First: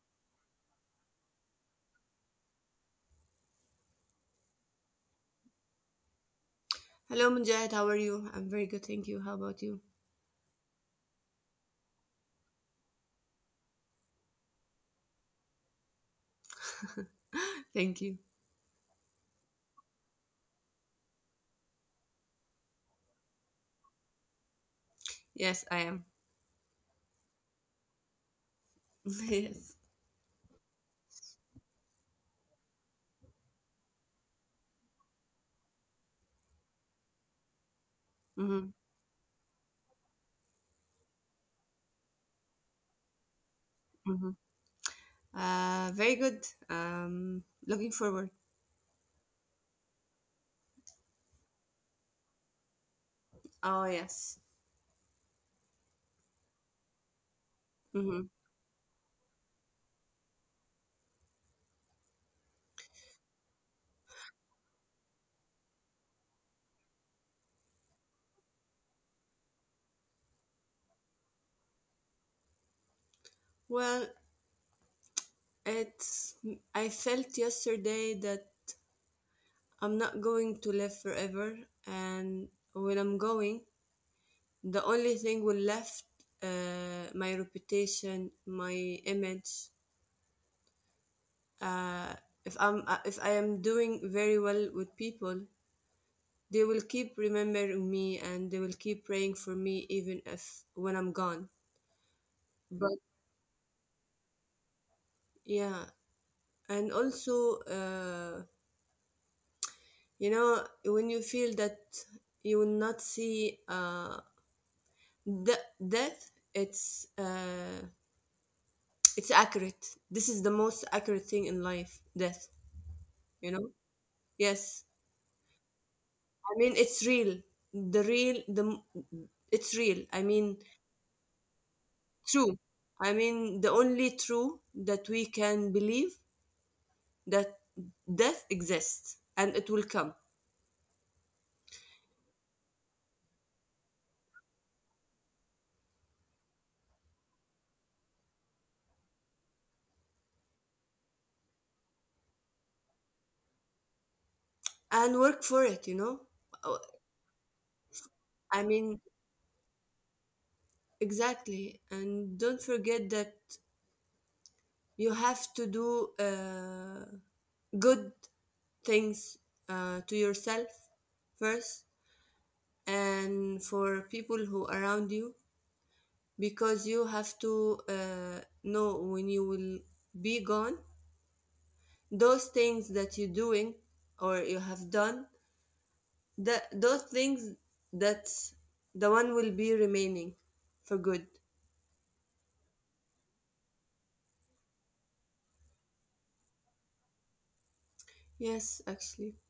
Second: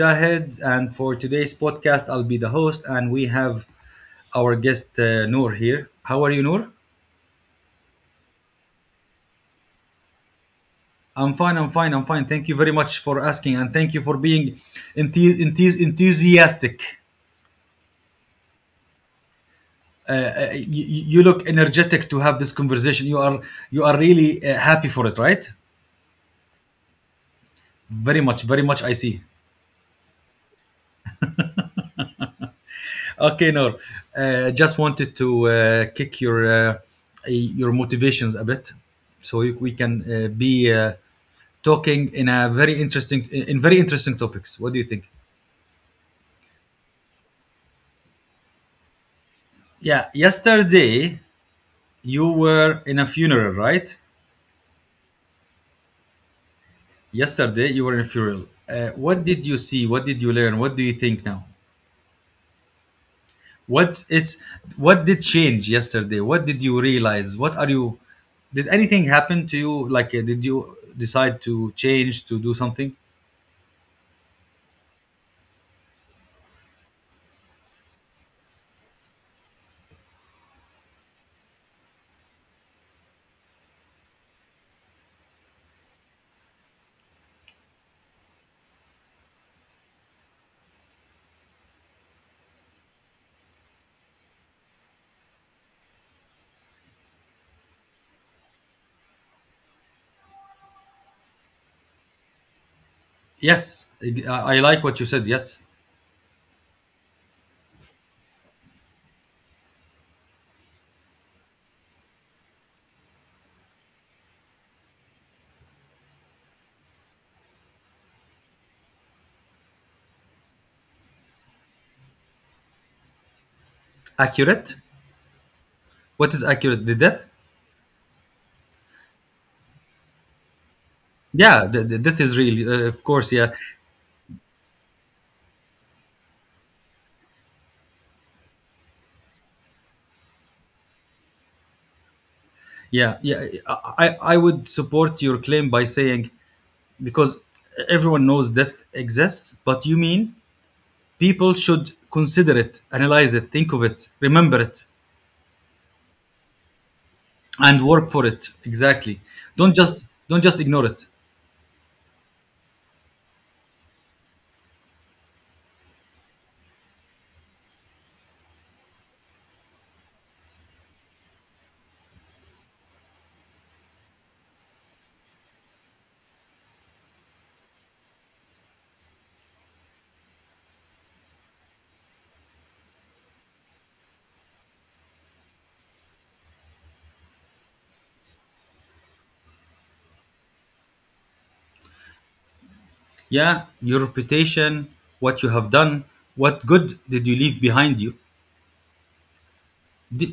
Mujahid, and for today's podcast, I'll be the host, and we have our guest Noor here. How are you, Noor? Hello, Mujahid. How are you? I'm very good, thank you. How about you? I'm fine. Thank you very much for asking, and thank you for being enthusiastic. Thank you. Uh, uh, you, you look energetic to have this conversation. You are really happy for it, right? Yes, I am. Very much, very much. I see. Yes. Okay, Noor. Just wanted to kick your motivations a bit, so Hmm. We can be. Talking in a very interesting in very interesting topics. What do you think? Hmm. Very good. Looking forward. Yeah, yesterday you were in a funeral, right? Oh, yes. Yesterday you were in a funeral. Hmm. What did you see? What did you learn? What do you think now? What it's what did change yesterday? What did you realize? What are you? Did anything happen to you? Like, did you decide to change to do something? Well, it's. I felt yesterday that I'm not going to live forever, and when I'm going, the only thing will left my reputation, my image. Uh, if I am doing very well with people, they will keep remembering me and they will keep praying for me even if when I'm gone. But Yes, I like what you said. Yes, yeah, and also, you know, when you feel that you will not see death, it's accurate. This is the most accurate thing in life, death. You know? accurate. Yes. What is accurate? The death? I mean, it's real. The real, the It's real. I mean, Yeah, the death is real. Of course, true. yeah. I mean, the only true that we can believe that death exists and it will come, Yeah, yeah, I would support your claim by saying because everyone knows death exists, but you mean people should consider it, analyze it, think of it, remember it, and work for it, you know. Oh, and work for it. Exactly. I mean, Don't just ignore it. exactly, and don't forget that you have to do good things to yourself first and for people who around you, because you have to know when you will be gone, those things that you're doing or you have done, the those things, that's the one will be remaining for good. Yeah, your reputation, what you have done, what good did you leave behind you? Yes, actually. Do,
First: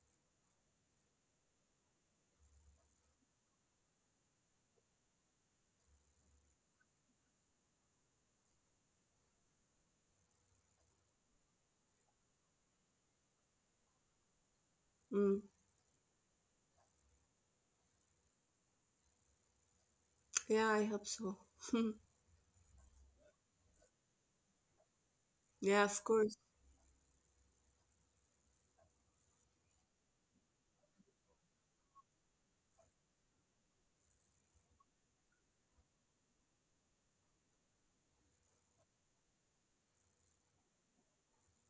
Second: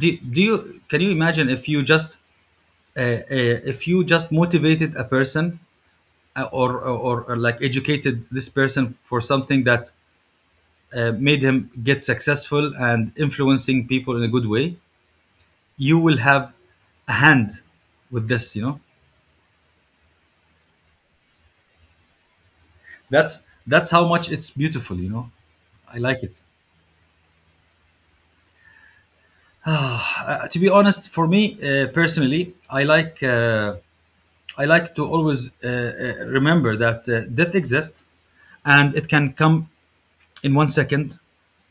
do you can you imagine if you just motivated a person or like educated this person for something that made him get successful and influencing people in a good way, Mm. you will have a hand with this. Yeah, I hope so. That's how much it's beautiful. Yeah, I of like course. it. To be honest, for me, personally, I like I like to always remember that death exists and it can come in 1 second.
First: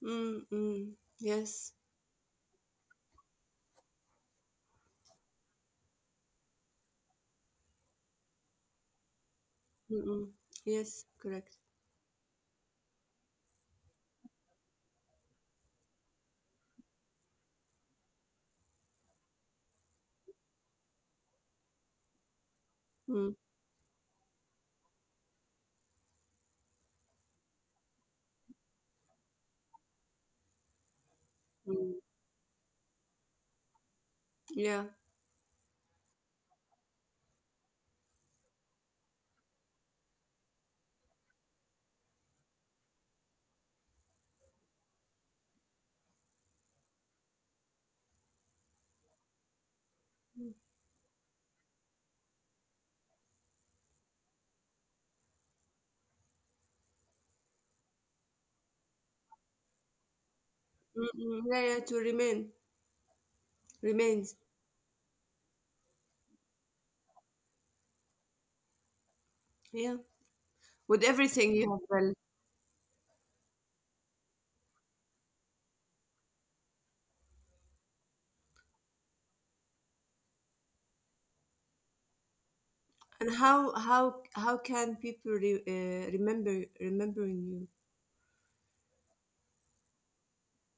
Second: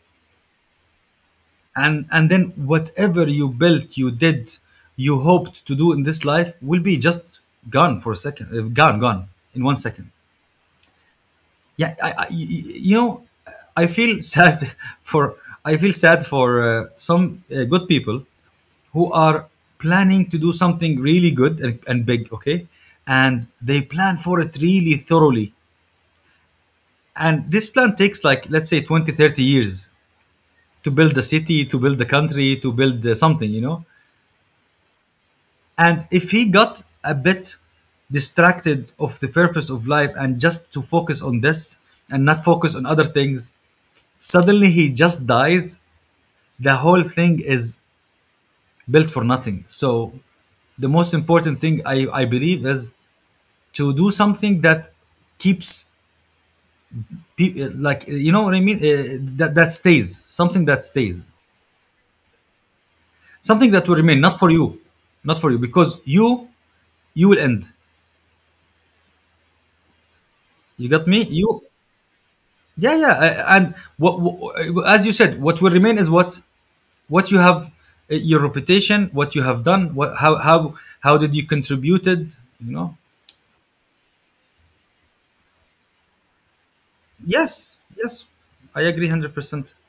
Mm, mm. Yes. And then whatever you built, you did, you hoped to do in this life will be just gone for a second, gone in 1 second. Mm-mm. Yes, correct. Yeah, you know, I feel sad for, I feel sad for some good people who are planning to do something really good and big, okay, Mm, and they plan for it really thoroughly, and this plan takes, like, let's say 20, 30 years to build a city, to mm. build a country, to build something. Yeah. And if he got a bit distracted of the purpose of life and just to focus on this and not focus on other things, suddenly he just dies. The whole thing is built for nothing. So the most important thing I believe is to do something that keeps people, like, you know what I mean that stays, something that Mm-mm. Yeah, stays, yeah, to remain, remains. something that will remain, not for you, not for you, because you will end. Yeah, with you everything got you me have done. you Yeah, yeah, what, as you said, what will remain is what you have, your reputation, what you have done, what, how did you contributed, you And know. how can people remembering you? Yes, yes, I agree 100%.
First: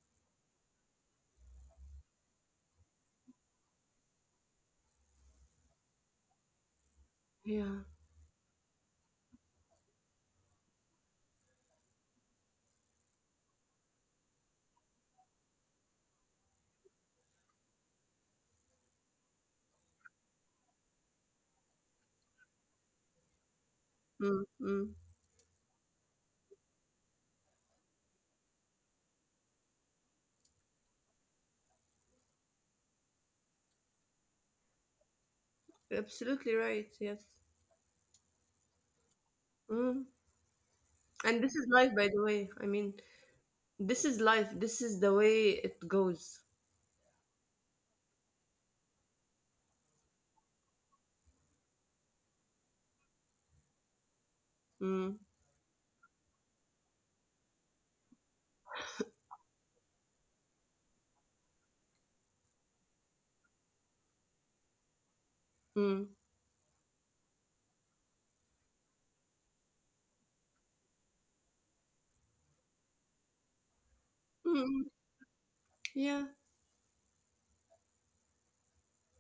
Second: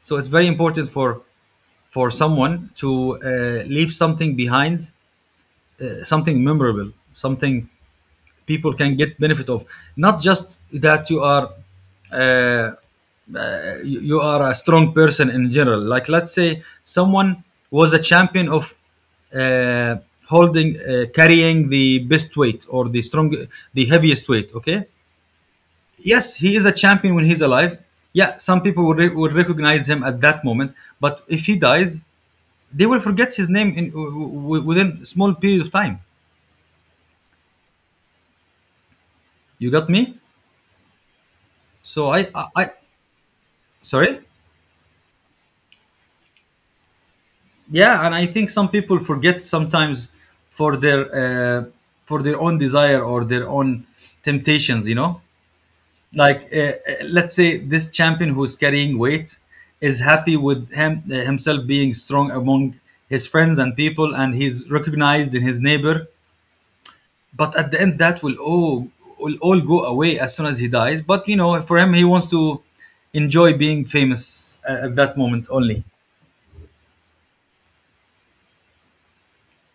So it's very important for someone to leave something behind, something memorable, something Yeah. people can get benefit of, not just that you are, Uh, you are a strong person in general. Like, let's say someone was a champion of uh, holding, carrying the best weight or the heaviest weight, okay. Mm, mm. Yes, he is a champion when he's alive. Yeah, some people would will recognize him at that moment, but if he dies, they will forget his name in within small period of time. Absolutely right, yes. You got me. Mm. So And this is life, I, by the way. I mean, sorry. this is life. This is the way it goes. Yeah, and I think some people forget sometimes for their uh, for their own desire or their own temptations. Mm, Like, let's say this champion who's carrying weight is happy with himself being strong among his friends and people, and he's recognized in his neighbor. mm, But at the end, that will all go away as soon as he dies. But, you know, for him, he wants to enjoy being famous at that mm. moment only, Yeah,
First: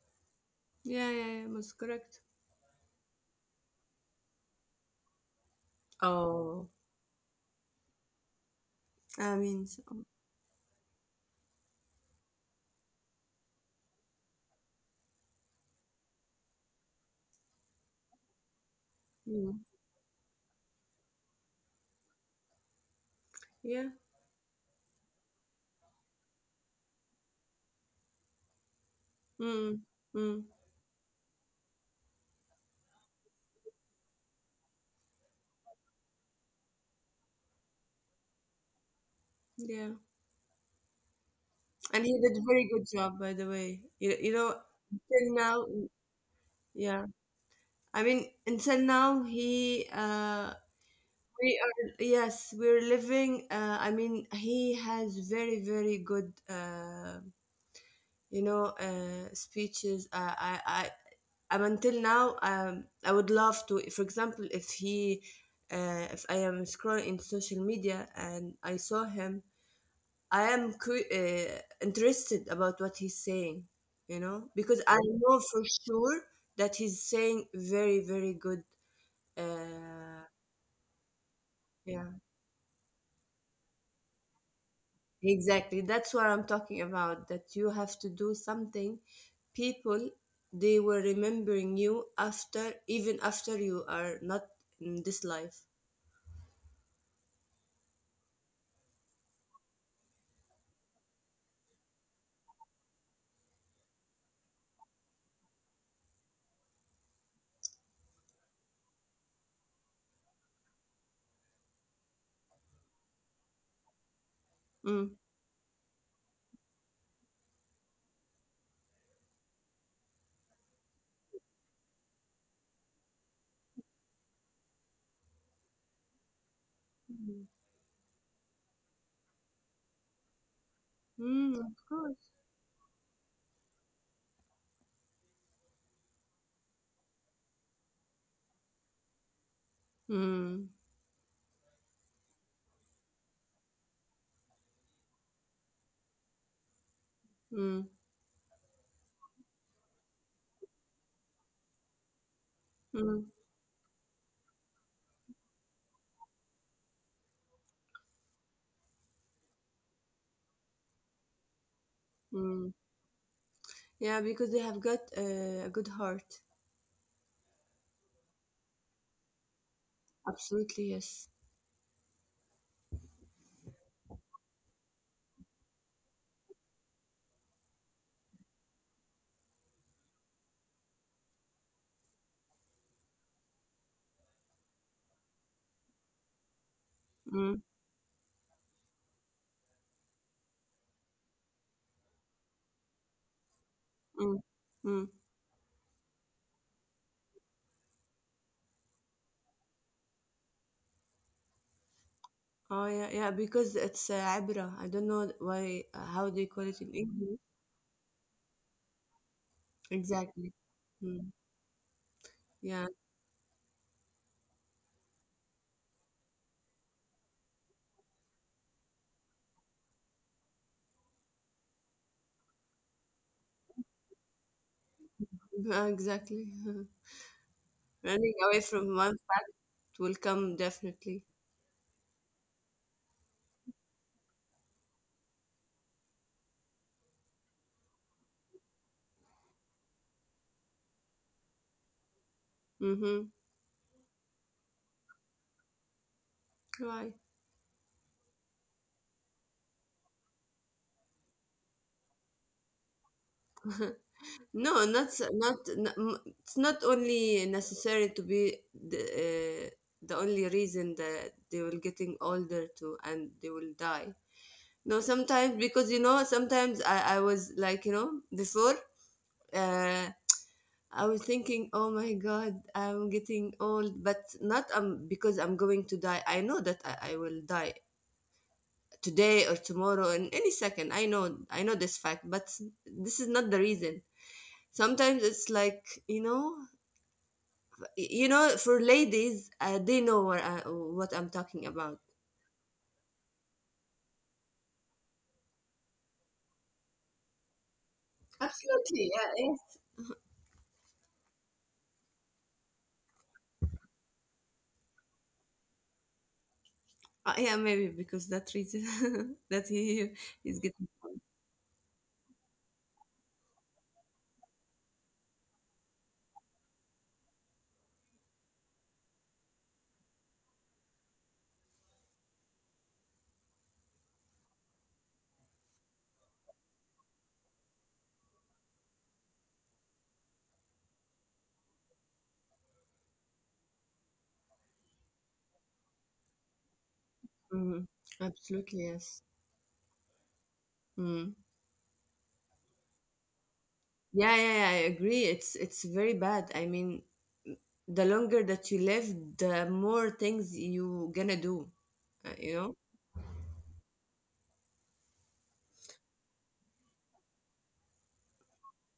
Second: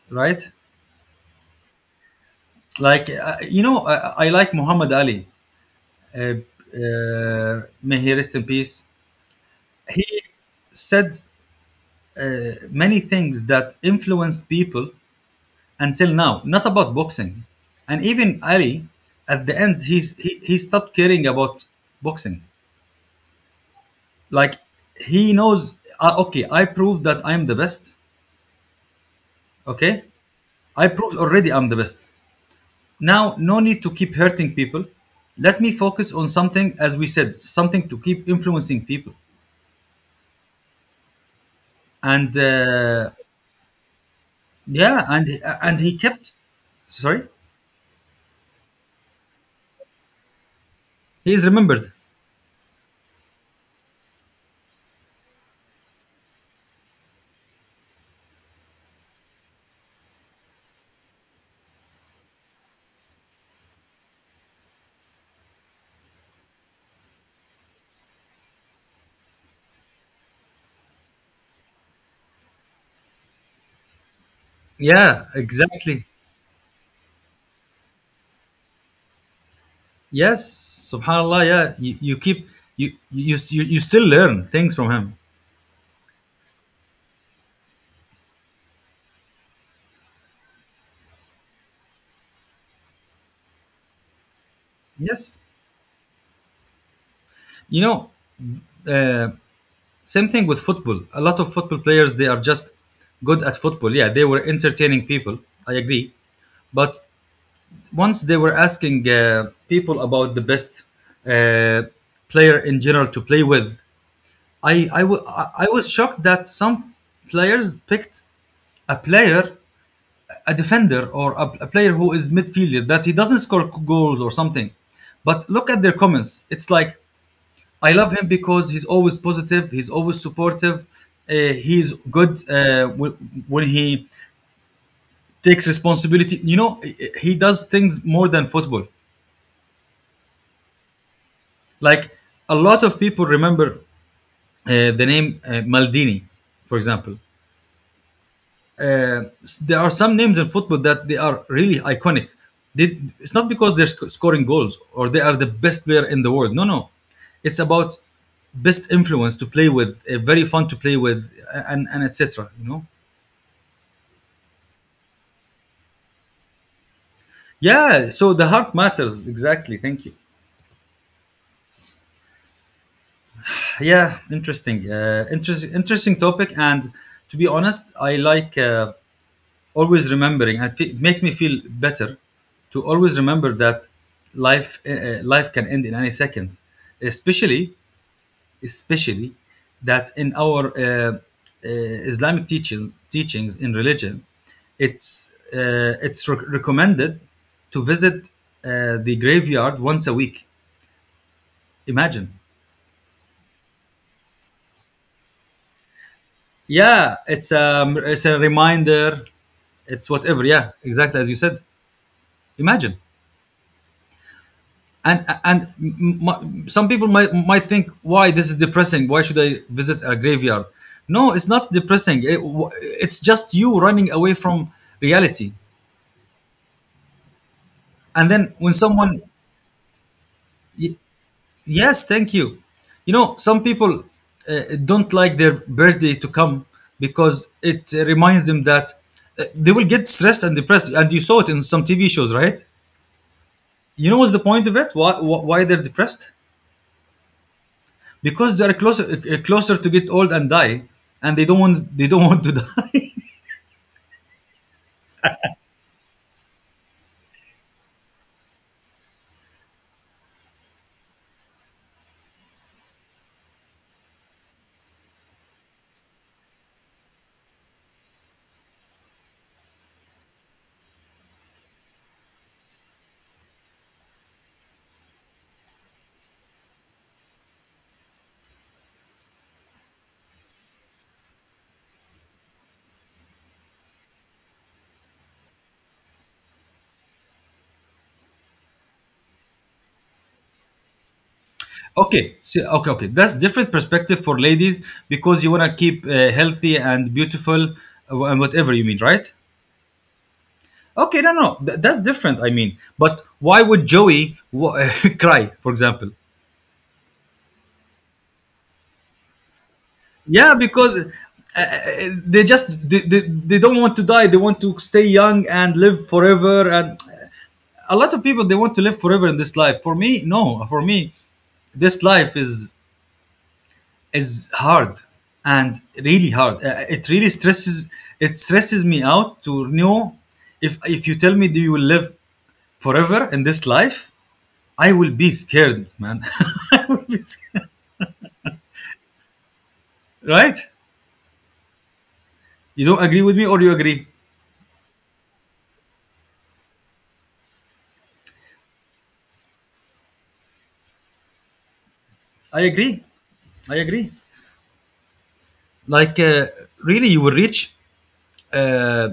right? yeah, yeah, yeah. Most correct. Like, you know, I like Muhammad Ali. Uh, Oh, may he rest in peace. I mean, so, He said uh, many things that influenced people until now. Not about boxing, and even Ali, at the end, mm, he stopped caring about boxing. yeah, Like, he knows, okay, I proved that I'm the best. mm, Okay, mm, I proved already I'm the best. Now, no need to keep hurting people. Let me focus on something, as we said, something to keep influencing people. yeah. And and he did a very good uh, job, by the way. You know, yeah and until and now, he kept, yeah. sorry, I mean, until now, he is we remembered. are, yes, we're living, I mean, he has very, very good, you know, speeches. I, I I'm until now. I would love to, for example, if he if I am scrolling in social media and I saw him, I am interested about what he's saying, you know, because I Yeah, know for exactly. sure that he's saying very, very good, uh, Yes, subhanallah. Yeah, you yeah. keep, you still learn things from him. Exactly. That's what I'm talking about. That you have to do something. People, they were remembering you after, even after you are not in this life. Yes, you know, uh, same thing with football. A lot of football players, they are just good at football. Yeah, they were entertaining people, I agree. But once they were asking people about the best uh, player in general to play with, Mm. I was shocked that some players picked a player, a defender, or a player who is midfielder, that he doesn't score goals or something. But look at their comments. It's like, Mhm. I love him because he's always positive. He's always supportive. Mm, of He's course. good when he takes responsibility. You know, he does things more than football. Mm, Like, a lot of people remember the name Maldini, for example. mm, Uh, there are some names in football that they are really iconic. They, mm, it's not because they're scoring goals or they are the best player in the world. No, no, it's about best influence to play with, very fun to play with, and etc. mm. You know. Yeah, because they have got a good heart. Yeah. So the heart matters, exactly. Thank you. Absolutely, yes. Yeah, interesting. Interesting topic. And to be honest, I like. Always remembering, and it makes me feel better to always remember that life, life can end in any second, Mm, especially especially that in our uh, islamic teachings in religion, mm, mm. it's recommended to visit the graveyard once a week. Imagine. Oh, yeah, yeah, because it's عبرة. I don't know why, how they call it in Yeah, English. it's a, it's a reminder. It's whatever. Exactly. Yeah, exactly as Mm, you said. yeah, Imagine. and and m- some people might think, why this is depressing, why should I visit a graveyard? No, it's not depressing. It's just you running away from reality. exactly. And Running then when away from someone, one fact will come y- definitely. yes, thank you. You know, some people uh, don't like their birthday to come, because it reminds them that they will get stressed and depressed, and you saw it in some TV shows, right? Mm-hmm. You know, what's the point of it? Why why they're depressed? Right. Because they are closer, closer to get old and die, and they don't want to die. No, not s- not. N- m- It's not only necessary to be the only reason that they will getting older too, and they will die. No, sometimes, because you know, sometimes I was like, you know, before. Uh, I was thinking, oh my God, I'm getting old, but not because I'm going to die. I know that I will die today or tomorrow, in any second. I know this fact, but this is not the reason. Sometimes it's like, you know, for ladies, they know what, what I'm talking about. Okay, so, okay, that's different perspective. For ladies, because you want to keep healthy and beautiful, and whatever you Absolutely. mean, Yeah. right? Yes. Okay, no, no, that's different. I mean, but why would Joey cry, for example? Yeah, maybe because that reason, that he is Yeah, getting. because they just they, they, they don't want to die. They want to stay young and live forever, and a lot of people, they want to live forever in this life. For me, no. For me, this life is hard, and really hard. It really stresses, it stresses me out to know, if you tell me that you will live forever in this life, I will be scared, man. I will be scared. Mhm. Absolutely, yes. Right? Mm. You don't agree with me or you agree? Yeah, yeah, yeah, I agree. It's very bad, I mean. The longer that you live, the more things you gonna do, I you know. agree. I agree. Like, really, you will reach, uh,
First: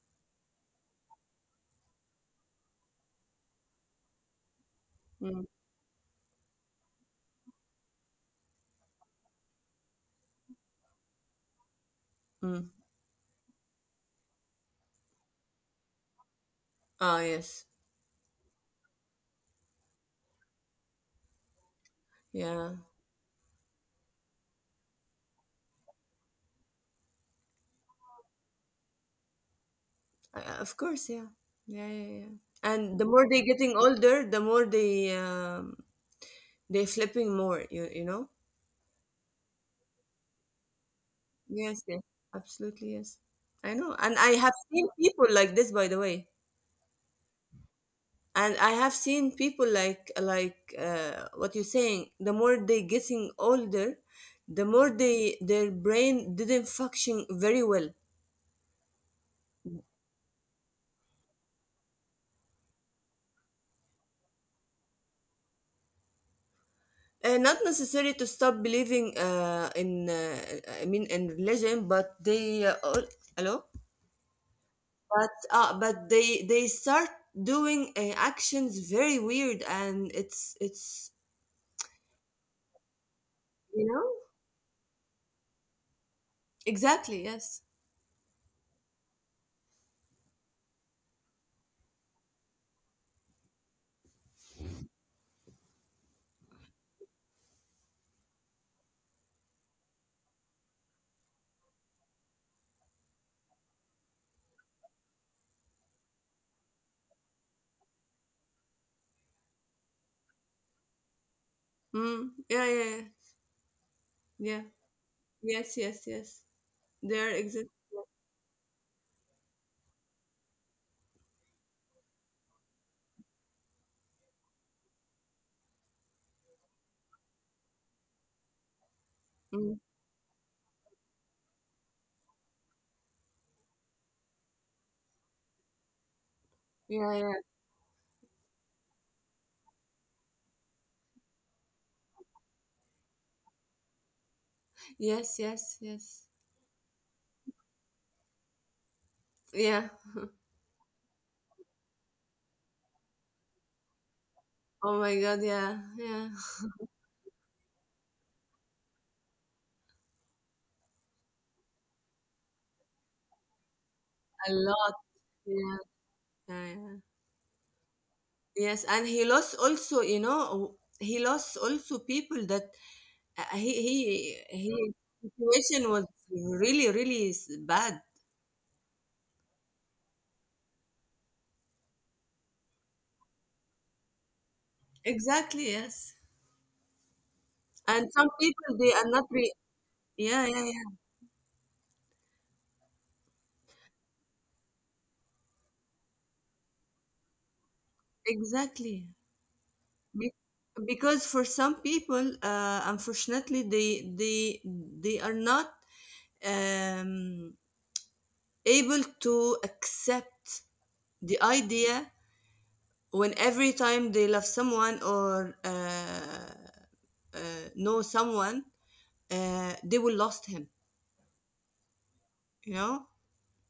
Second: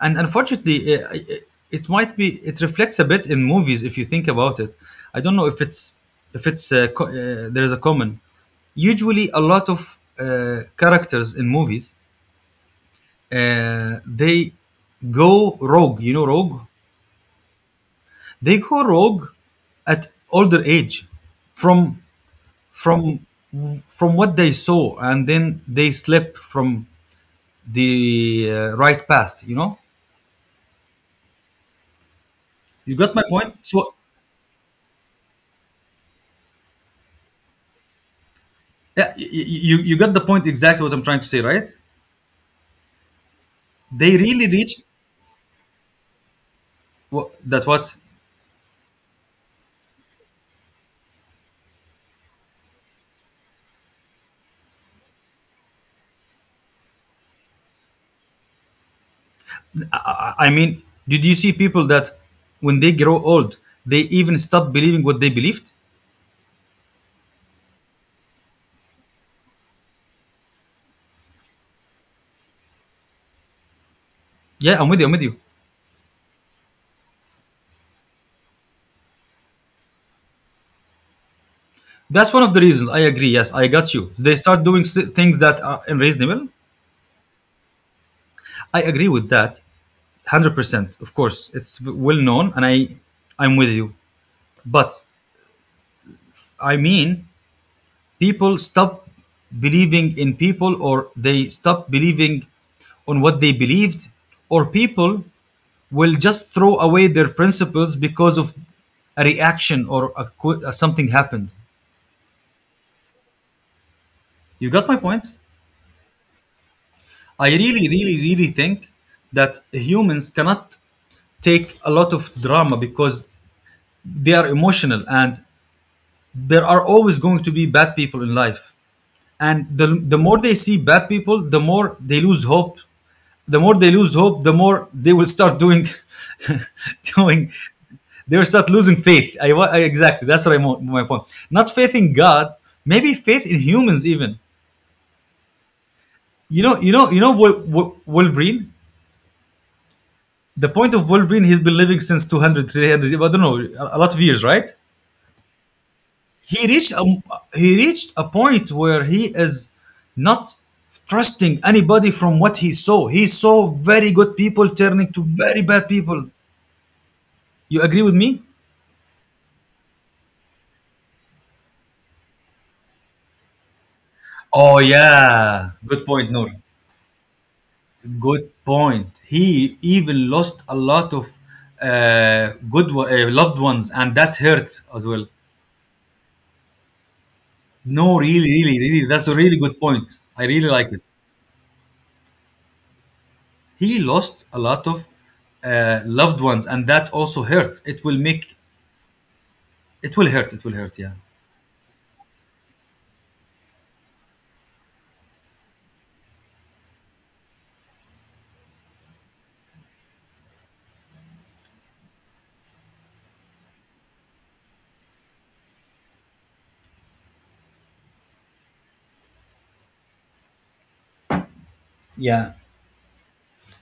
and unfortunately, it might be, it reflects a bit in movies if you think about it. I don't Mm. know if it's, there is a common, usually a lot of characters in movies, Mm. They go rogue, you know, rogue. Ah, yes. They go rogue at older age, from Yeah, from from what they saw, and then they slip from the right path, you know. Of course, yeah. Yeah, yeah, yeah. You And got the my more point. they're getting So, older, the more they, they flipping more, you know? yeah, you, you got the point, exactly what I'm trying to say, right? Yes, yes, absolutely, yes. I know. They And I really have reached seen people like this, by the way. That what, And I have seen people like what you're saying: the more they're getting older, the more they their brain didn't function very well. I, I mean. Did you see people that when they grow old, they even stop believing what they believed? Not necessary to stop believing in I mean, in religion, but they all, hello. Yeah, I'm with you. I'm with you. But they start doing actions very weird, and it's That's one of the reasons. I agree. Yes, I got you you. know. They start doing things that are unreasonable. Exactly, yes. I agree with that, 100%. Of course, it's well known, and I'm with you. But I mean, people stop believing in people, or they stop believing on what they believed, or people will just throw away their principles because of a reaction or a, something happened. Mm. Yeah, yeah, yeah, you yeah. got my point. Yes, yes, yes. There I exist. really, really, really think that humans cannot take a lot of drama because they are emotional, and there are always going to be bad people in life. And Mm. the more they see bad people, the more they lose hope. The more they lose hope, the more they will start doing, Yeah, yeah. doing, they will start losing faith. I exactly, that's what I my point. Not faith in God, maybe faith in humans even. Yes, yes, yes. You know, Wolverine. Yeah. The point of Wolverine, he's been living since 200, 300. I don't know, a lot of years, right? Oh my God. Yeah, yeah. He reached a, he reached a point where he is not trusting anybody from what he saw. He saw very good A people lot. turning to very bad Yeah, people. yeah, yeah. You agree with me? Yes, and he lost also. You know, he lost also people that he Oh he. yeah, good Situation was point, Noor. really bad. Good point. He even lost a lot of good loved ones, and that hurts as well. Exactly, yes. No, And some really, really, people really, they are that's a not really re-, good point. I yeah, really yeah, like yeah, it. He lost a lot of loved ones, and that also hurt. Exactly. It will Be- hurt. It will hurt. Yeah. because for some people, unfortunately, they are not um, able to accept the idea. When every time they love someone or know someone, they will lost him. Yeah. You know?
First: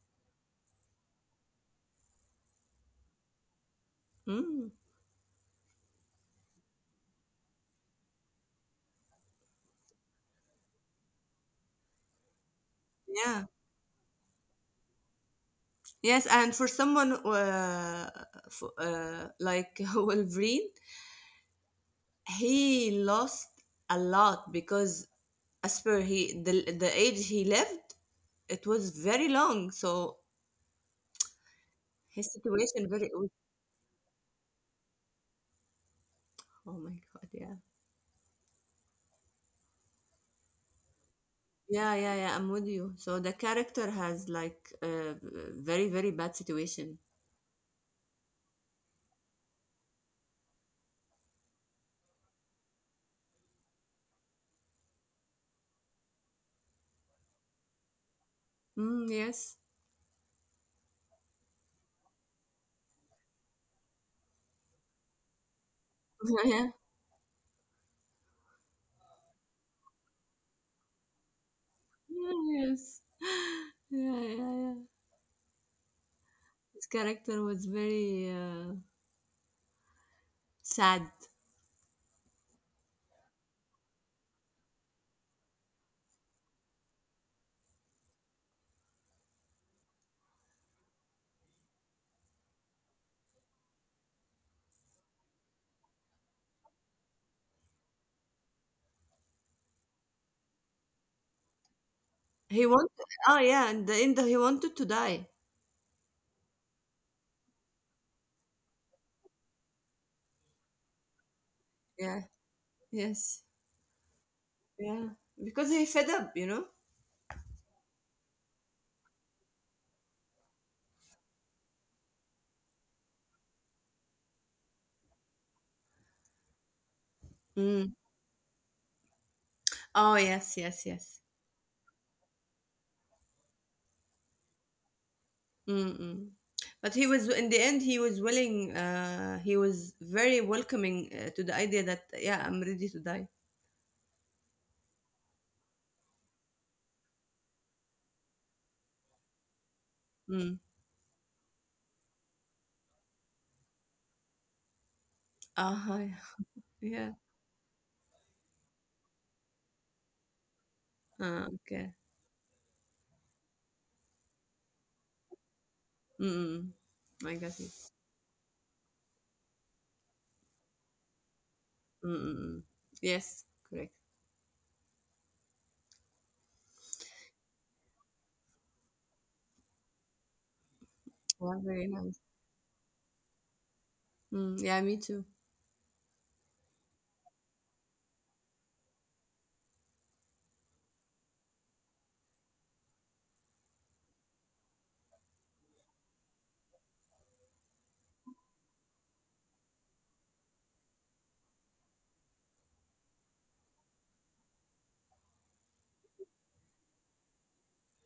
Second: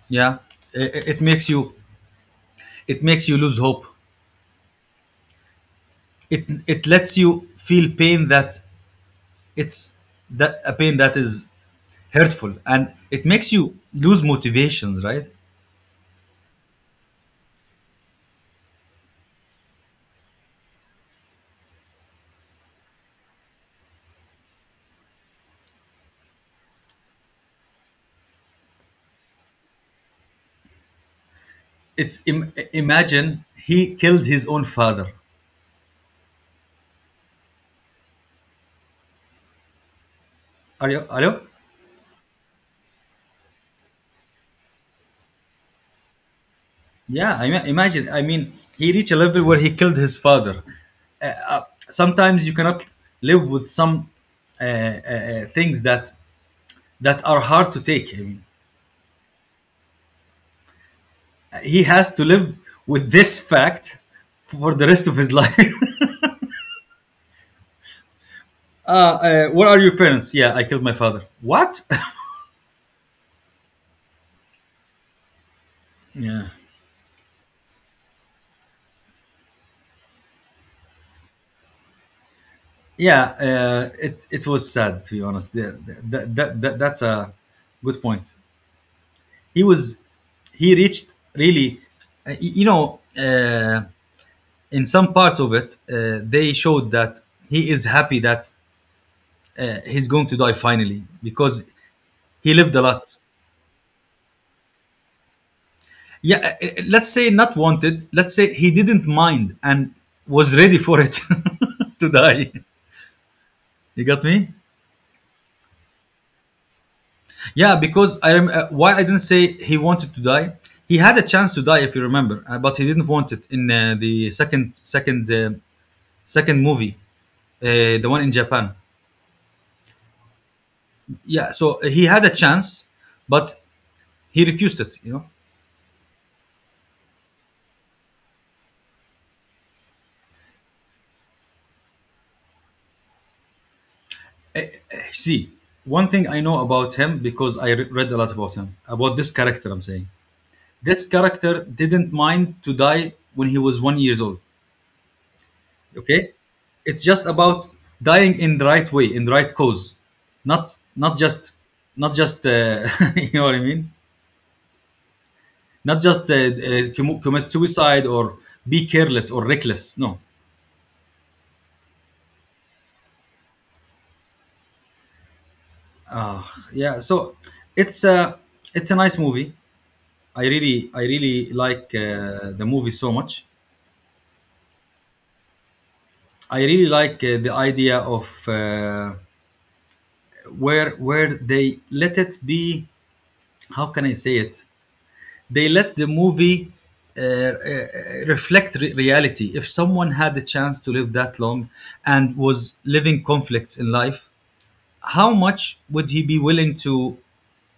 Yeah. It makes you, it makes you lose hope. Mm, It lets you feel pain that it's that a pain that is hurtful, and it yeah. makes you lose motivations, right? Yes, and for someone like Wolverine, he lost a lot, because as per he the age he lived, it was very long. So his situation very Imagine, he killed his own father. oh my god, yeah. Are you? Are you? Yeah, yeah, yeah, I'm with you. So the character has like a very, very bad situation. Yeah, I mean, imagine. I mean, he reached a level where he killed his father. Sometimes you cannot live with some things that are hard to take. I mean, Mm, yes. he has to live with this fact for the rest of his life. Yeah. uh, uh, what are your parents? Yeah, I killed my father. What? Yeah. Yes. Yeah, yeah, yeah. Yeah. His character was very sad. Yeah, it it was sad to be honest. That, that, that, that's a good point. He was, he reached really, uh, y- you know, uh, in some parts of it, they showed that he is happy that he's going to die finally because he He lived a wanted, lot. oh yeah, and in the end he wanted to die. Yeah, let's say not wanted. Let's say he didn't mind and was ready for it to Yeah, die. yes, You got me? yeah, because he fed up, you know. Yeah, because I why I didn't say he wanted to die. He had a chance to die, if you remember, but he didn't want it in the second movie, Mm. uh, the one in Japan. Oh yes, yes, yes. Yeah, so he had a chance, but he refused it. You know, Mm-mm. But he was in the end. He was willing. He was very welcoming to the idea that yeah, I'm ready to die. see, one thing I know about him, because I read a lot about him, about this character. I'm saying Mm. this character didn't mind to die when he was 1 years old. Uh-huh. Okay, Yeah. it's just about dying in the right way, in the right cause, not Okay. not just, not just you know what I mean, Mm-mm. not just I got it. Commit suicide or be careless or reckless. No. Mm-mm. Yes, correct. Yeah, so it's a it's a nice movie. Yeah, I very really nice. like the movie so much. Mm, yeah, me too. I really like the idea of where they let it be. How can I say it? They let the movie reflect reality. If someone had the chance to live that long and was living conflicts in life, how much would he be willing to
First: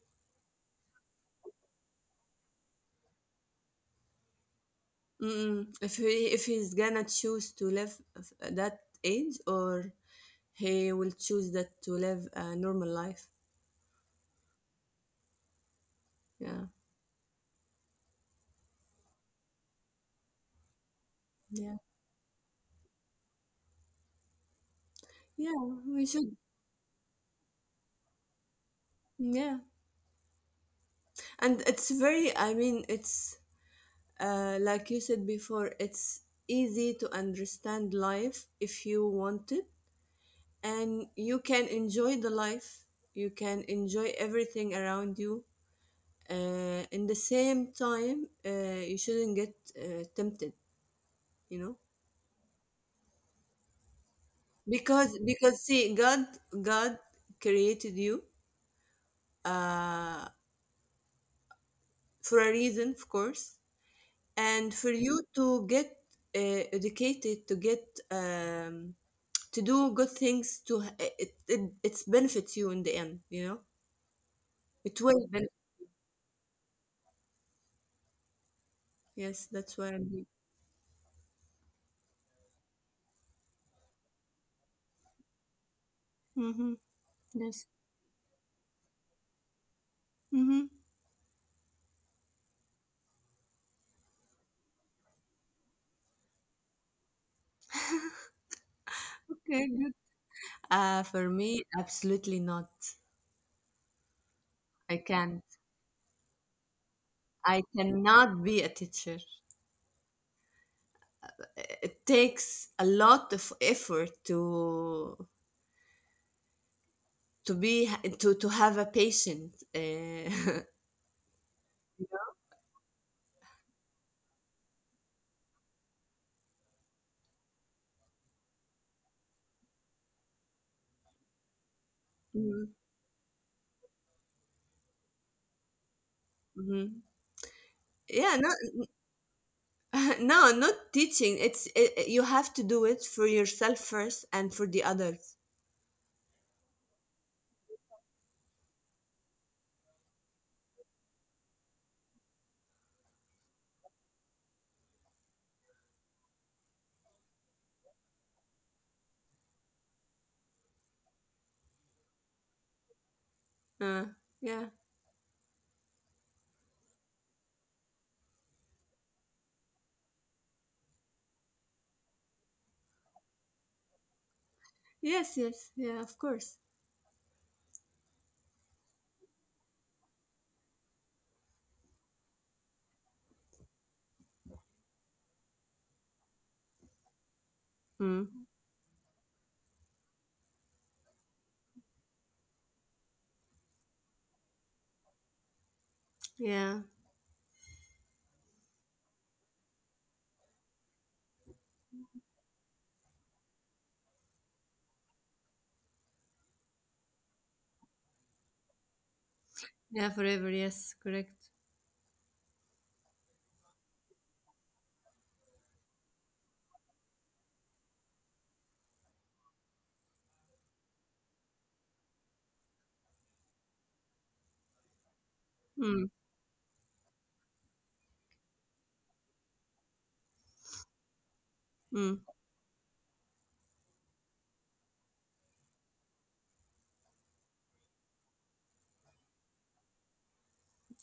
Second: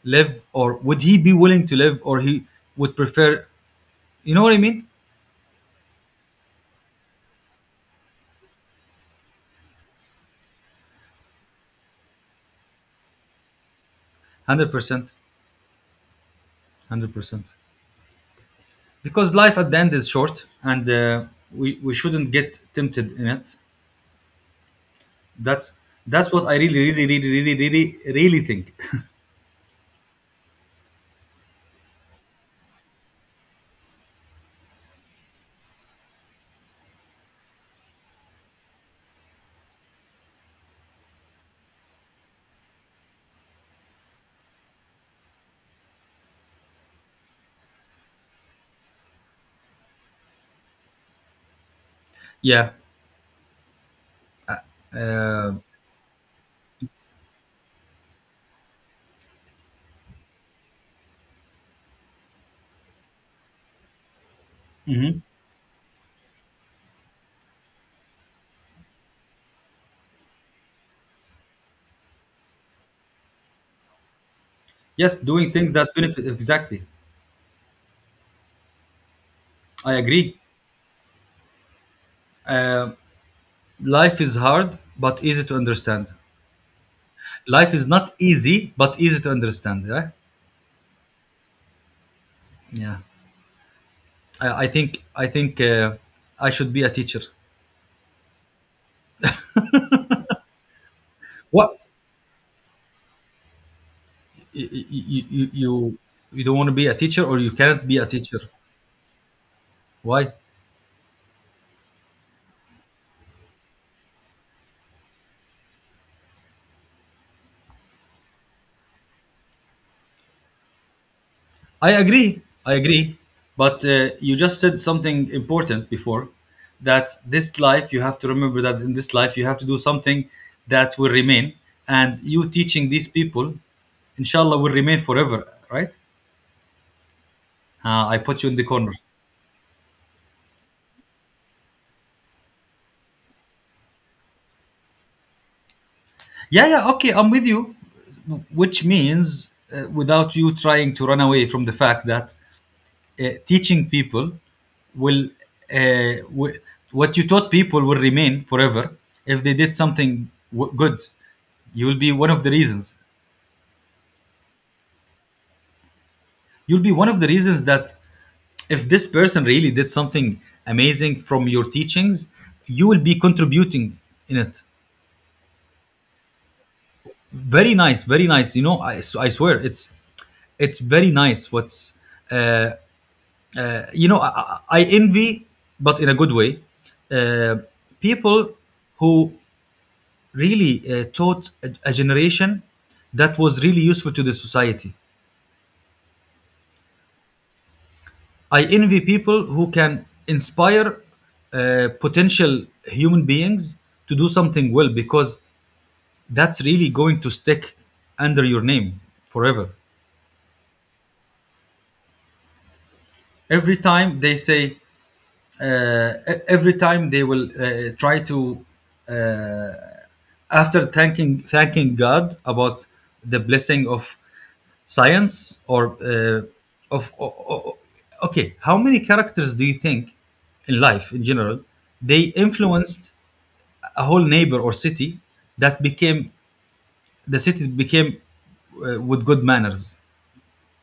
live, or would he be willing to live, or he would prefer? You know what I mean? Mm, if he if he's gonna choose to live that age, or he will choose that to live a normal life. 100%, Yeah. 100%. Because life at the end is short, and we Yeah. we shouldn't get tempted in it. Yeah, That's we that's what should. I really, really, really, really, really, really think. Yeah. And it's very, I mean, it's like you said before, it's easy to understand life if you want it, and you can enjoy the life. You can enjoy everything around you. In the same time, you shouldn't get tempted, you know? Yeah. Because Uh, see, god, god created you uh for a reason, of course, and for mhm. you to get educated, to get um to do good things, it, it it benefits you in the end, you know. It Yes, will doing benefit. things that benefit. Exactly. Yes, that's I why I'm here. agree. Uh, life is hard, but easy to understand. Mm-hmm. Life Yes. is not easy, but easy to understand. Right? Mm-hmm. Yeah. I think I should be a teacher. Okay, good. Uh, for What? me, absolutely not. you you, I you can't. you you don't want to be a teacher, or you I cannot be a teacher? cannot be a teacher. Why? It takes a lot of effort to be to have a patient. I agree. I agree. But you just said something important before, that this life, you have to remember, that in this life, you have to do something that will remain. And you Mhm, teaching these people, inshallah, will remain forever, right? mhm. I Yeah, no. put you in the corner. No, not teaching, it's it, you have to do it for yourself first and for the others. Yeah, yeah, okay, I'm with you. Which means, without you trying to run away from the fact that, teaching people will, uh, w- what you taught people will remain forever. If they did something good, you will be one of the reasons. Uh, yeah. You'll be one of the reasons, that if this person really did something amazing from your teachings, you will be contributing in it. Yes, yes, yeah, of course. Very nice, very nice. You know, I swear, it's very nice. What's, you know, I I envy, but in a good way, Mm. uh, people who really taught a generation that was really useful to the society. Yeah. I envy people who can inspire potential human beings to do something well, because that's really going to stick under your name forever. Yeah, forever, yes, correct. Every time they say, every time they will try to, after thanking God about the blessing of science or Mm. uh, of o- o- okay, how many characters do you think in life in general they Mm. influenced a whole neighbor or city, that became, the city became with good manners.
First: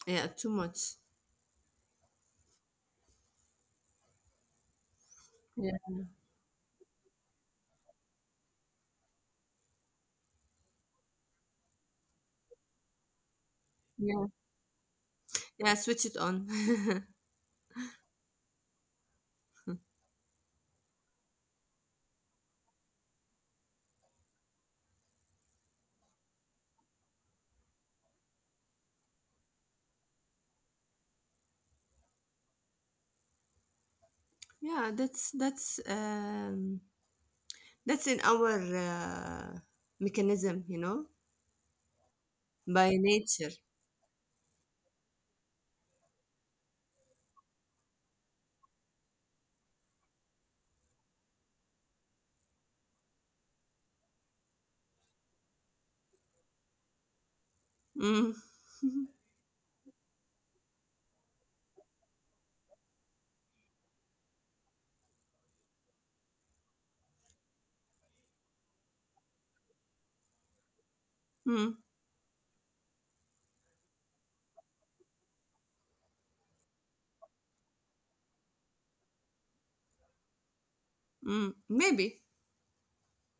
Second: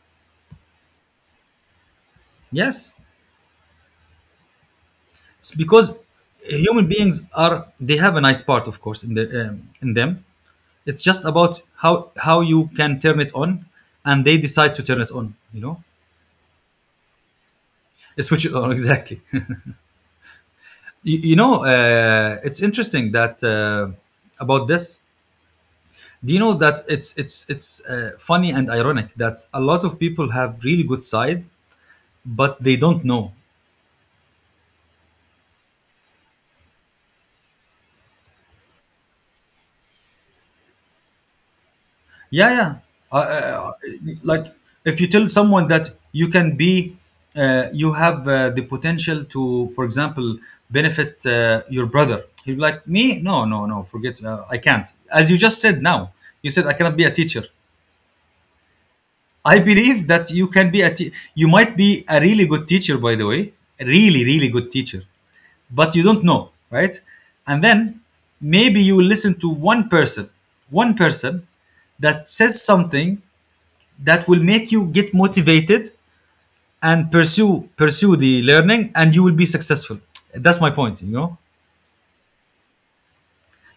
Yeah, too much. Yes, it's Yeah, because human beings are, they have a nice part of course in the in them. It's just about how how you can turn it on, and they yeah, decide to turn it on, you know. yeah, switch it on. It's switch it on exactly. You know, it's interesting that about this. Do you know that it's it's funny and ironic that a lot of people have really good side, but they don't know. Yeah, that's in our uh, mechanism, you know, Yeah, yeah. Uh, by uh, nature. like, if you tell someone that you can be, you have the potential to, for example, benefit your brother, he'll be like, me? No, no, no. Forget. I can't. As you just said now, you said I cannot be a teacher. Mm, I believe that you can be a you might be a really good teacher, by the way, a really, really good teacher, but you don't know, right? And then maybe you will listen to one person mm, that says something that will make you get motivated and pursue the learning, and you will be successful. That's my point, you know. mm. Maybe.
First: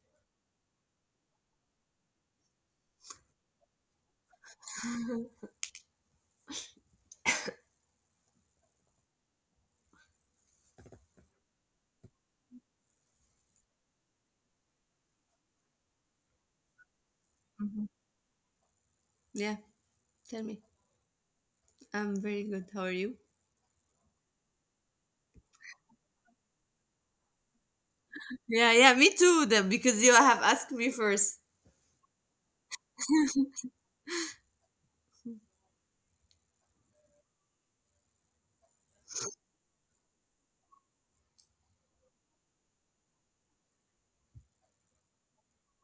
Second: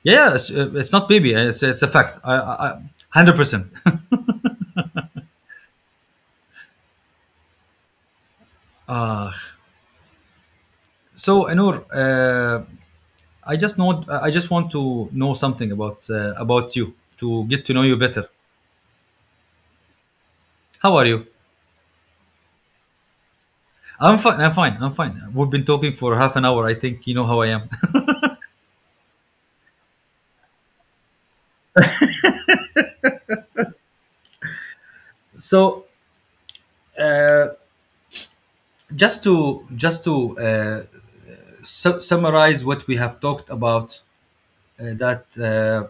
Yeah, yeah, it's not baby. It's a fact. 100%. So, Anur, I just want to know something about you, to get to know Mhm. you better. Yeah. Tell me. How are you? I'm very good. How are you? I'm fine. I'm fine. I'm fine. We've been talking for half an hour. I think you know how I am. Yeah, yeah, me too. The, because you have asked me first. So, uh, just to summarize what we have talked about, that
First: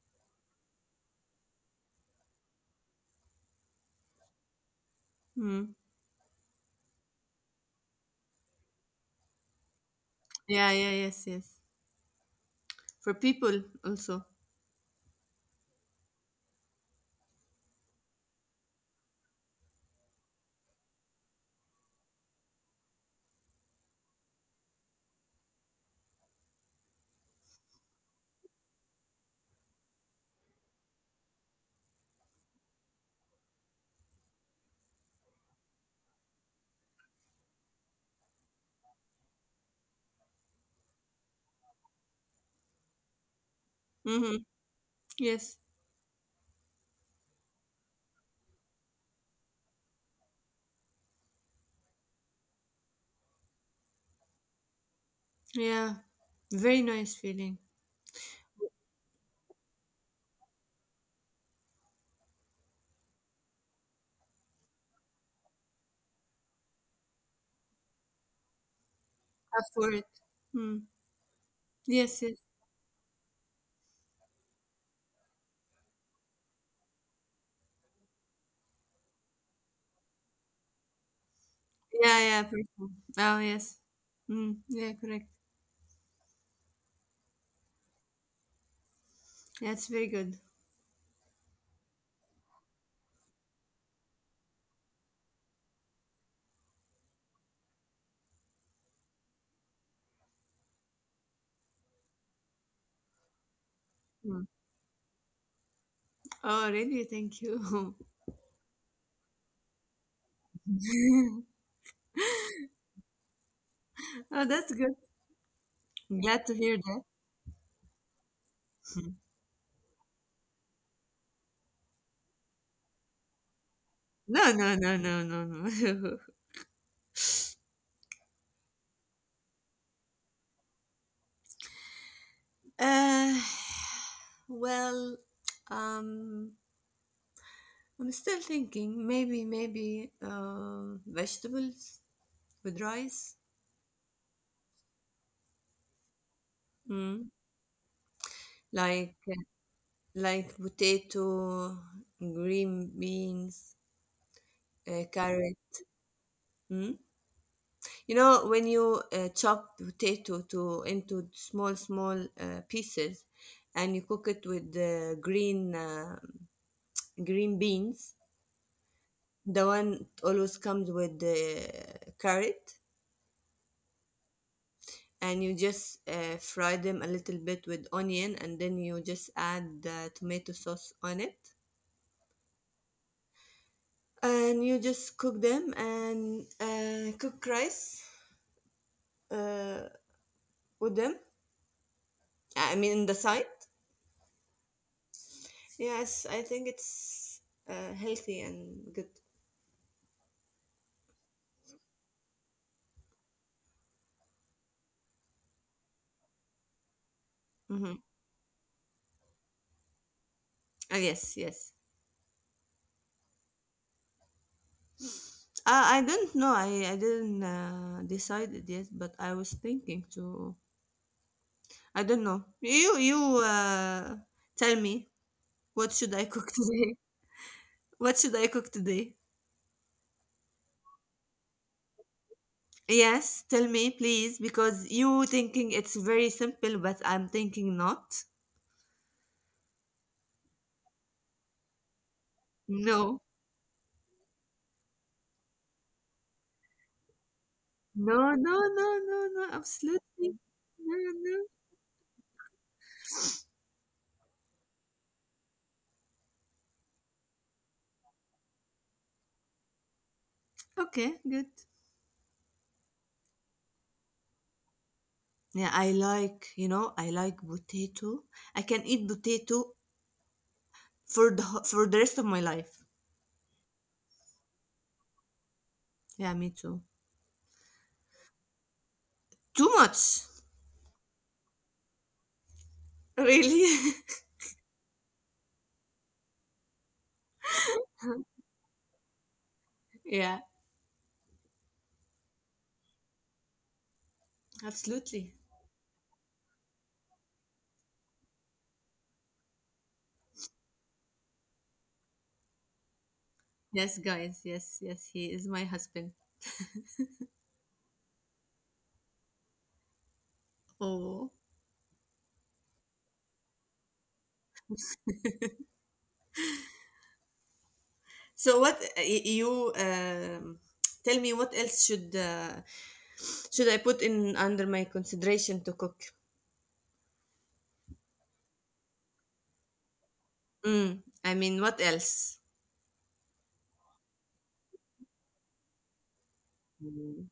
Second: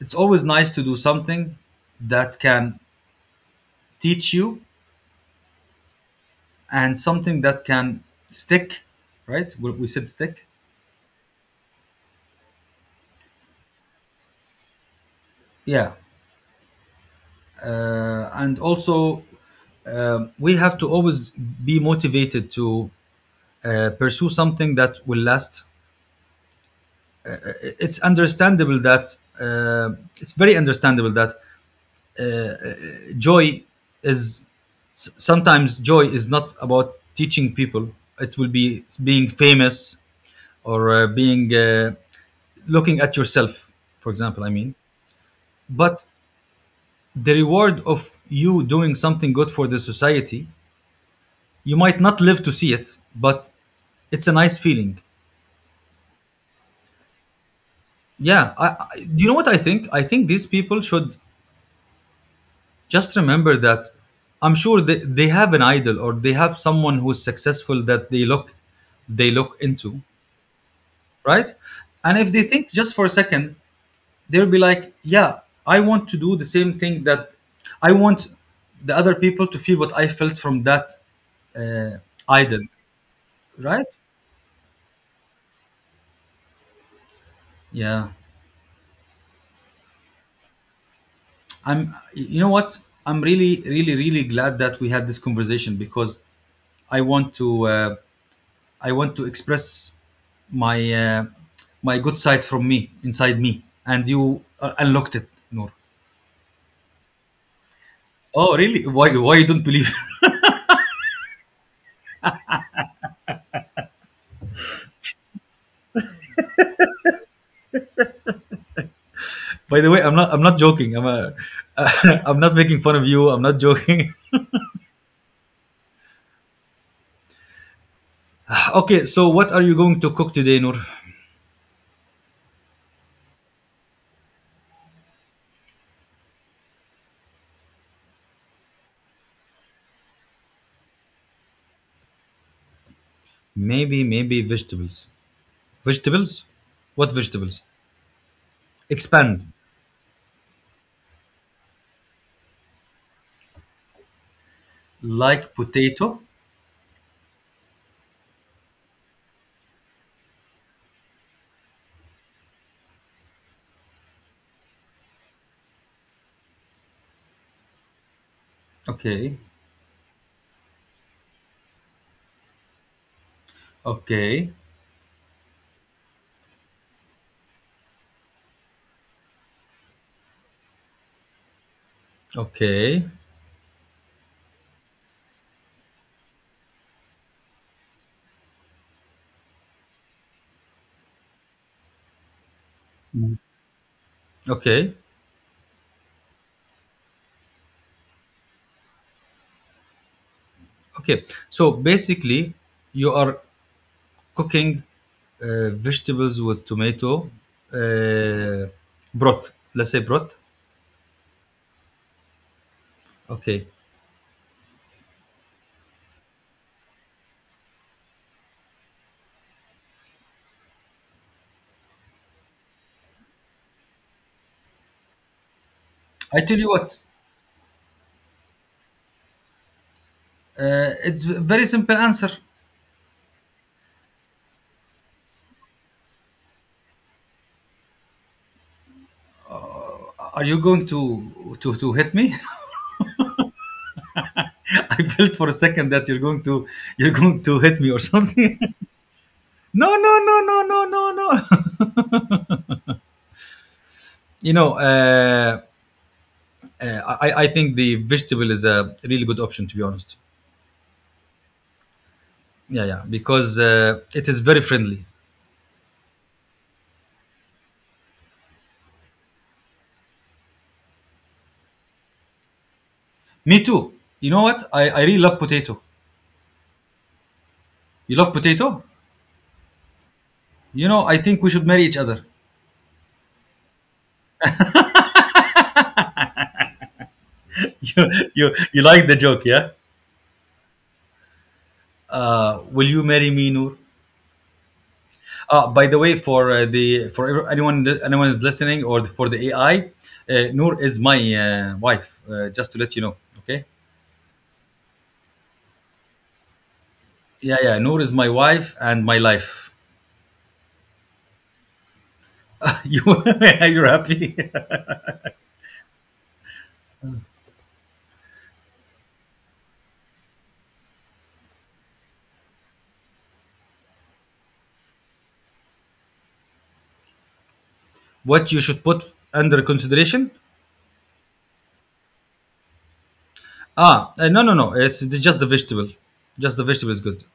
it's always nice to do something that can teach you, Mm. and something that can stick, right? We said stick. Yeah, yeah, yes, yes. For people also. Yeah. And also, we have to always be motivated to pursue something that will last. It's understandable that, uh, it's very understandable that, joy is sometimes joy is not about teaching people. It will be being famous, or being looking at yourself, for Mm-hmm. example. I mean, Yes. but the reward of you doing something good for the society, you might not live to see it, but it's a nice feeling. Yeah. Very nice feeling. Yeah, do you know what I think? I think these people should just remember that, I'm sure they have an idol, or they have someone who's successful that they look, they look Up for into, it. Mm. right? And Yes, if they yes. think just for a second, they'll be like, yeah, I want to do the same thing, that I want the other people to feel what I felt from that uh, Yeah, yeah, idol, person. Oh, yes. right? Mm. Yeah, correct. Yeah. That's very good. I'm You know what? I'm really, really, really glad that we had this conversation, because I want to, express my my good side from me, inside me, and you Mm. Unlocked it, Noor. Oh, really? Thank you. Oh, really? Why? Why you don't believe? Oh, that's good. Glad to hear that. By the way, I'm not. I'm not joking. I'm. I'm not making fun of you. I'm not joking. No, no, no, no, no, no. Okay, so what are you going to cook today, Noor? Uh, well, um, I'm still thinking, maybe, maybe vegetables with rice, Maybe, maybe vegetables. Vegetables? What mm. vegetables? Like Expand. Potato, green beans, Like carrot. potato. Mm. You know, when you chop potato to into small pieces, and you cook it with the green green beans, Okay. the one always comes with the carrot. Okay. And you just fry them a little bit with onion, and then you just add the tomato sauce on it, Okay. and you just cook them, and cook rice uh, with them. I mean, in the side. Okay. Yes, I think it's healthy and good. Okay. So basically, you are cooking vegetables with tomato Mm-hmm. uh, broth. Let's say broth. Uh, yes, yes. Okay. I don't know, I didn't decided yet, but I was thinking to, I don't know, you tell me, what should I I cook tell you what. today? What should I cook today? It's a very simple answer. Yes, tell me, please, because you thinking it's very simple, but I'm thinking not. Are you going to hit me? No. I felt for a second that you're going to hit me or No, something. no, no, no, no, No, no, no, absolutely. no, no, No, no, no. no. you know, uh, I think the vegetable is a really good option, to be honest. Okay, good. Yeah, yeah, because it is very friendly. Yeah, I like, you know, I like potato. I can eat potato for the rest of my life. Me too. You know what? I really love potato. Yeah, me too. You love potato? Too much. I think we should marry each other. Really? You like the joke, yeah? Yeah, Will you marry me, Noor? absolutely. By the way, for the for anyone is listening, or for the AI, Noor is my wife. Just to let you know, okay? Yes, guys. Yes, yes, he is my husband. Yeah, yeah. Noor is my wife and my life. Oh. you, you're happy. So what you, tell me what else should I put in under my consideration to cook? What you should put under consideration? Mm, I mean, what else? No, no, no. It's just the vegetable. Just the vegetable is good. Mm,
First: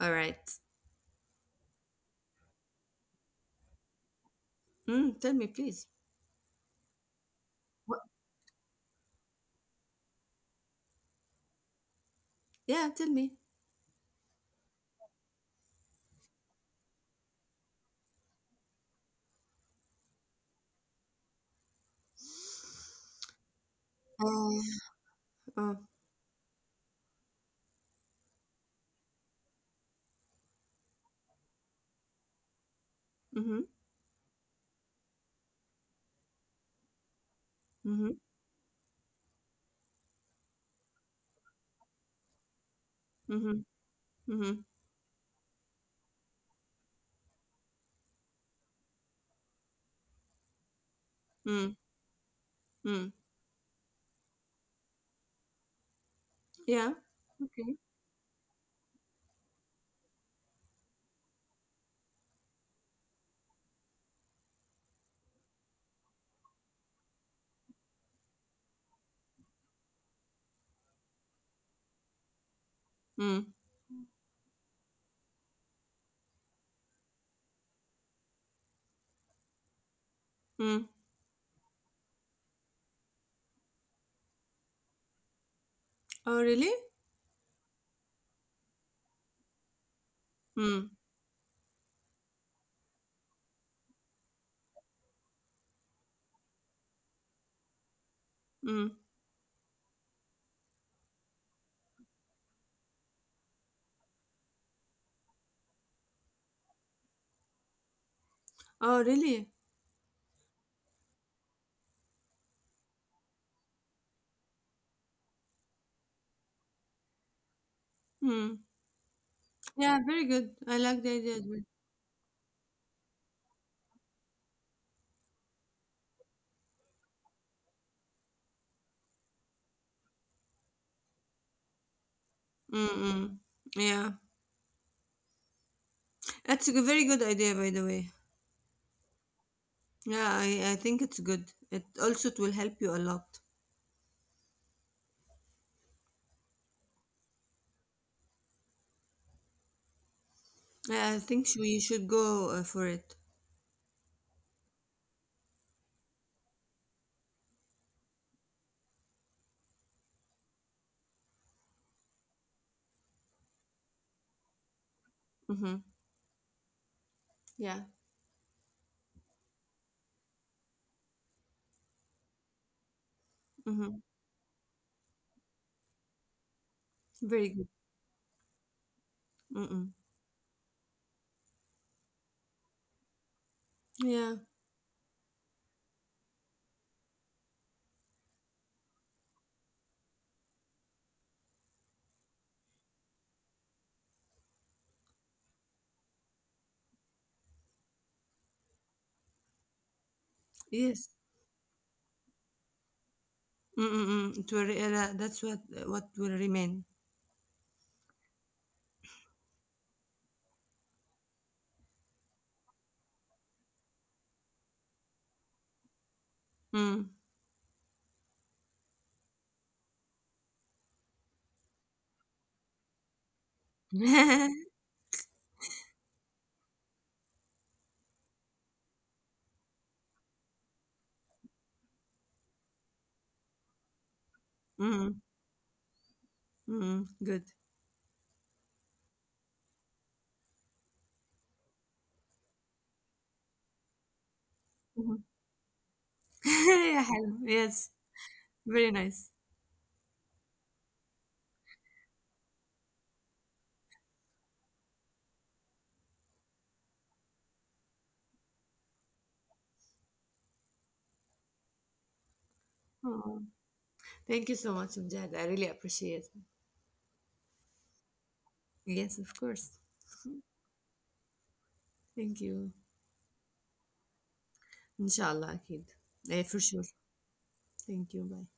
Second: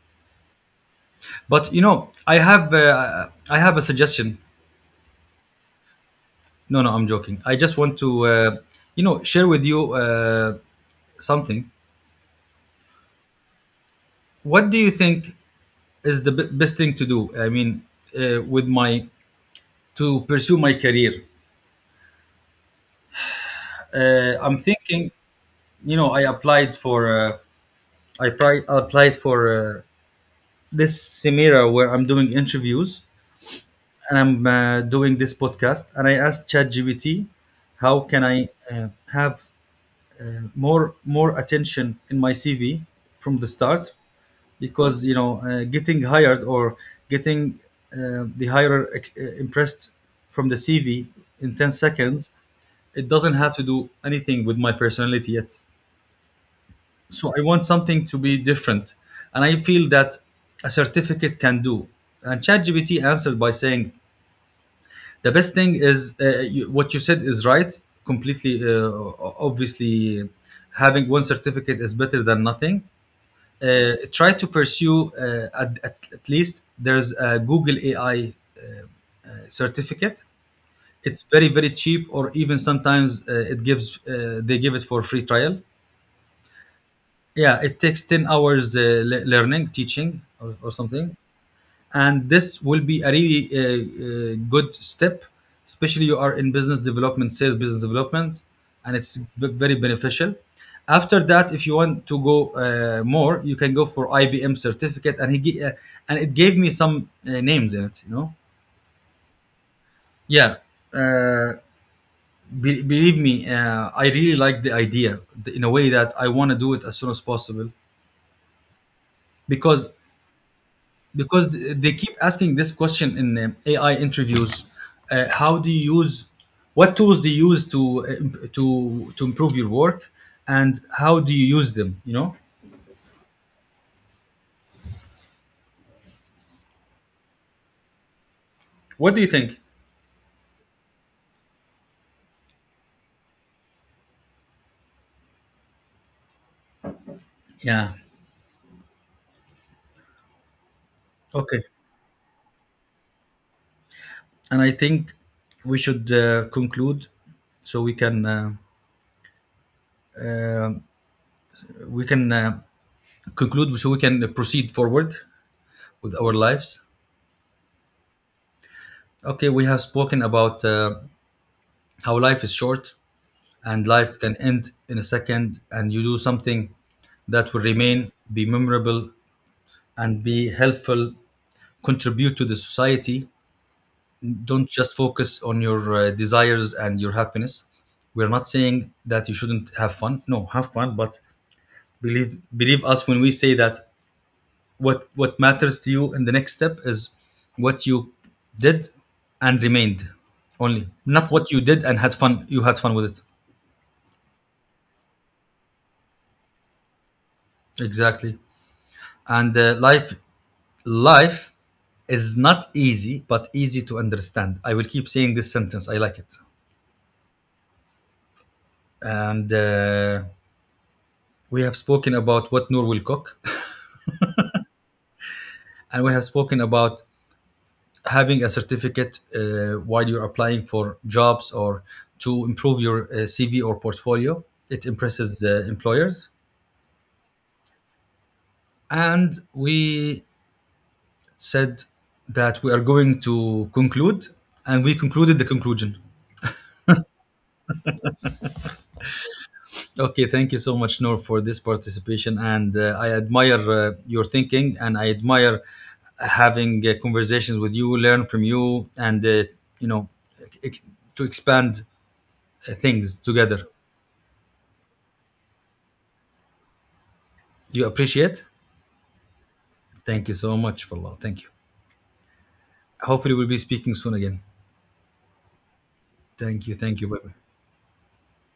all right. But I have a suggestion. Mm, tell me, please. No, no, I'm joking. I just want What? to share with you something. Yeah, tell me. What do you think is the best thing to do? I mean, with my to pursue my career, I'm Uh, thinking. oh. You know, I applied for uh, I applied for this Semira, where I'm doing interviews Mm-hmm. and I'm doing this podcast. And I asked ChatGPT, how Mm-hmm. can I have more attention in my CV from the Mm-hmm. start? Mm-hmm. Because getting hired, or getting the impressed from the CV in Mm. 10 seconds, Mm. it doesn't have to do anything with my personality yet. Yeah. So I want Okay. something to be different, and I feel that a certificate can do. And ChatGPT answered by saying, the best thing is, you, what you said is right completely, o- obviously, having one certificate is better than nothing. Mm. Try to pursue, least there's a Google AI certificate. Mm. It's very, very cheap, or even sometimes it gives they give it for free trial. Oh, really? Yeah, it takes 10 hours, learning, teaching, or Mm. something. And this will be a really, good step, especially you are in business development, sales business development. Mm. And it's very beneficial. After that, if you want to go more, you can go for IBM certificate. And and it gave me some names in it, you know? Oh, really? Yeah. uh, Believe me, I really like the idea, in a way that I want to do it as soon as possible, Mm. because Yeah, very good. I like the idea as well. They keep asking this question in AI interviews. How do you use What tools do you use to improve your work, and how do you use them? Mm-mm. Yeah. That's a very good idea, by the way. What do you think? Yeah, I think it's good. It also it will help you a lot. Yeah. Yeah, I think Okay. we should go for it. And I think we should conclude, so um, we can conclude, so we can proceed forward Mm-hmm. with our lives. Yeah. Okay, we have spoken about how life is short, and Mm-hmm. life can end in a second, and you do something Very that will good. remain, be memorable, Mm-mm. and be helpful, contribute to the society. Yeah. Don't just focus on your desires and your happiness. We're not saying that you shouldn't have fun, no, have fun, but believe us when we say that what matters to you in the next step is what you did and remained, only, Yes. not what you did and had fun, you had fun with it. Mm-mm. It will that's what will remain. Exactly. And life is not easy, but easy to understand. I will keep saying this sentence. I like it. Mm. And we have spoken about what Noor will cook, and we have spoken about having a certificate, while you're applying for jobs, or to improve your CV or portfolio. It Mm. impresses employers. Mm. Good. And we said that we are going to conclude, and we Mhm. concluded the conclusion. Yeah, حلو. Yes. Very nice. Okay, thank you so much, Noor, for this participation. And I admire your thinking, and I admire having conversations with you, learn from you, and, you know, ex- to expand things Oh. together. Thank you so much, Mujahid. I really appreciate it. You appreciate? Yes, of course. Thank you so much, for Allah. Thank you. Thank you. Hopefully, we'll be speaking soon again. Inshallah, kid. Eh, for Thank you. sure. Thank you. Bye bye. Thank you. Bye.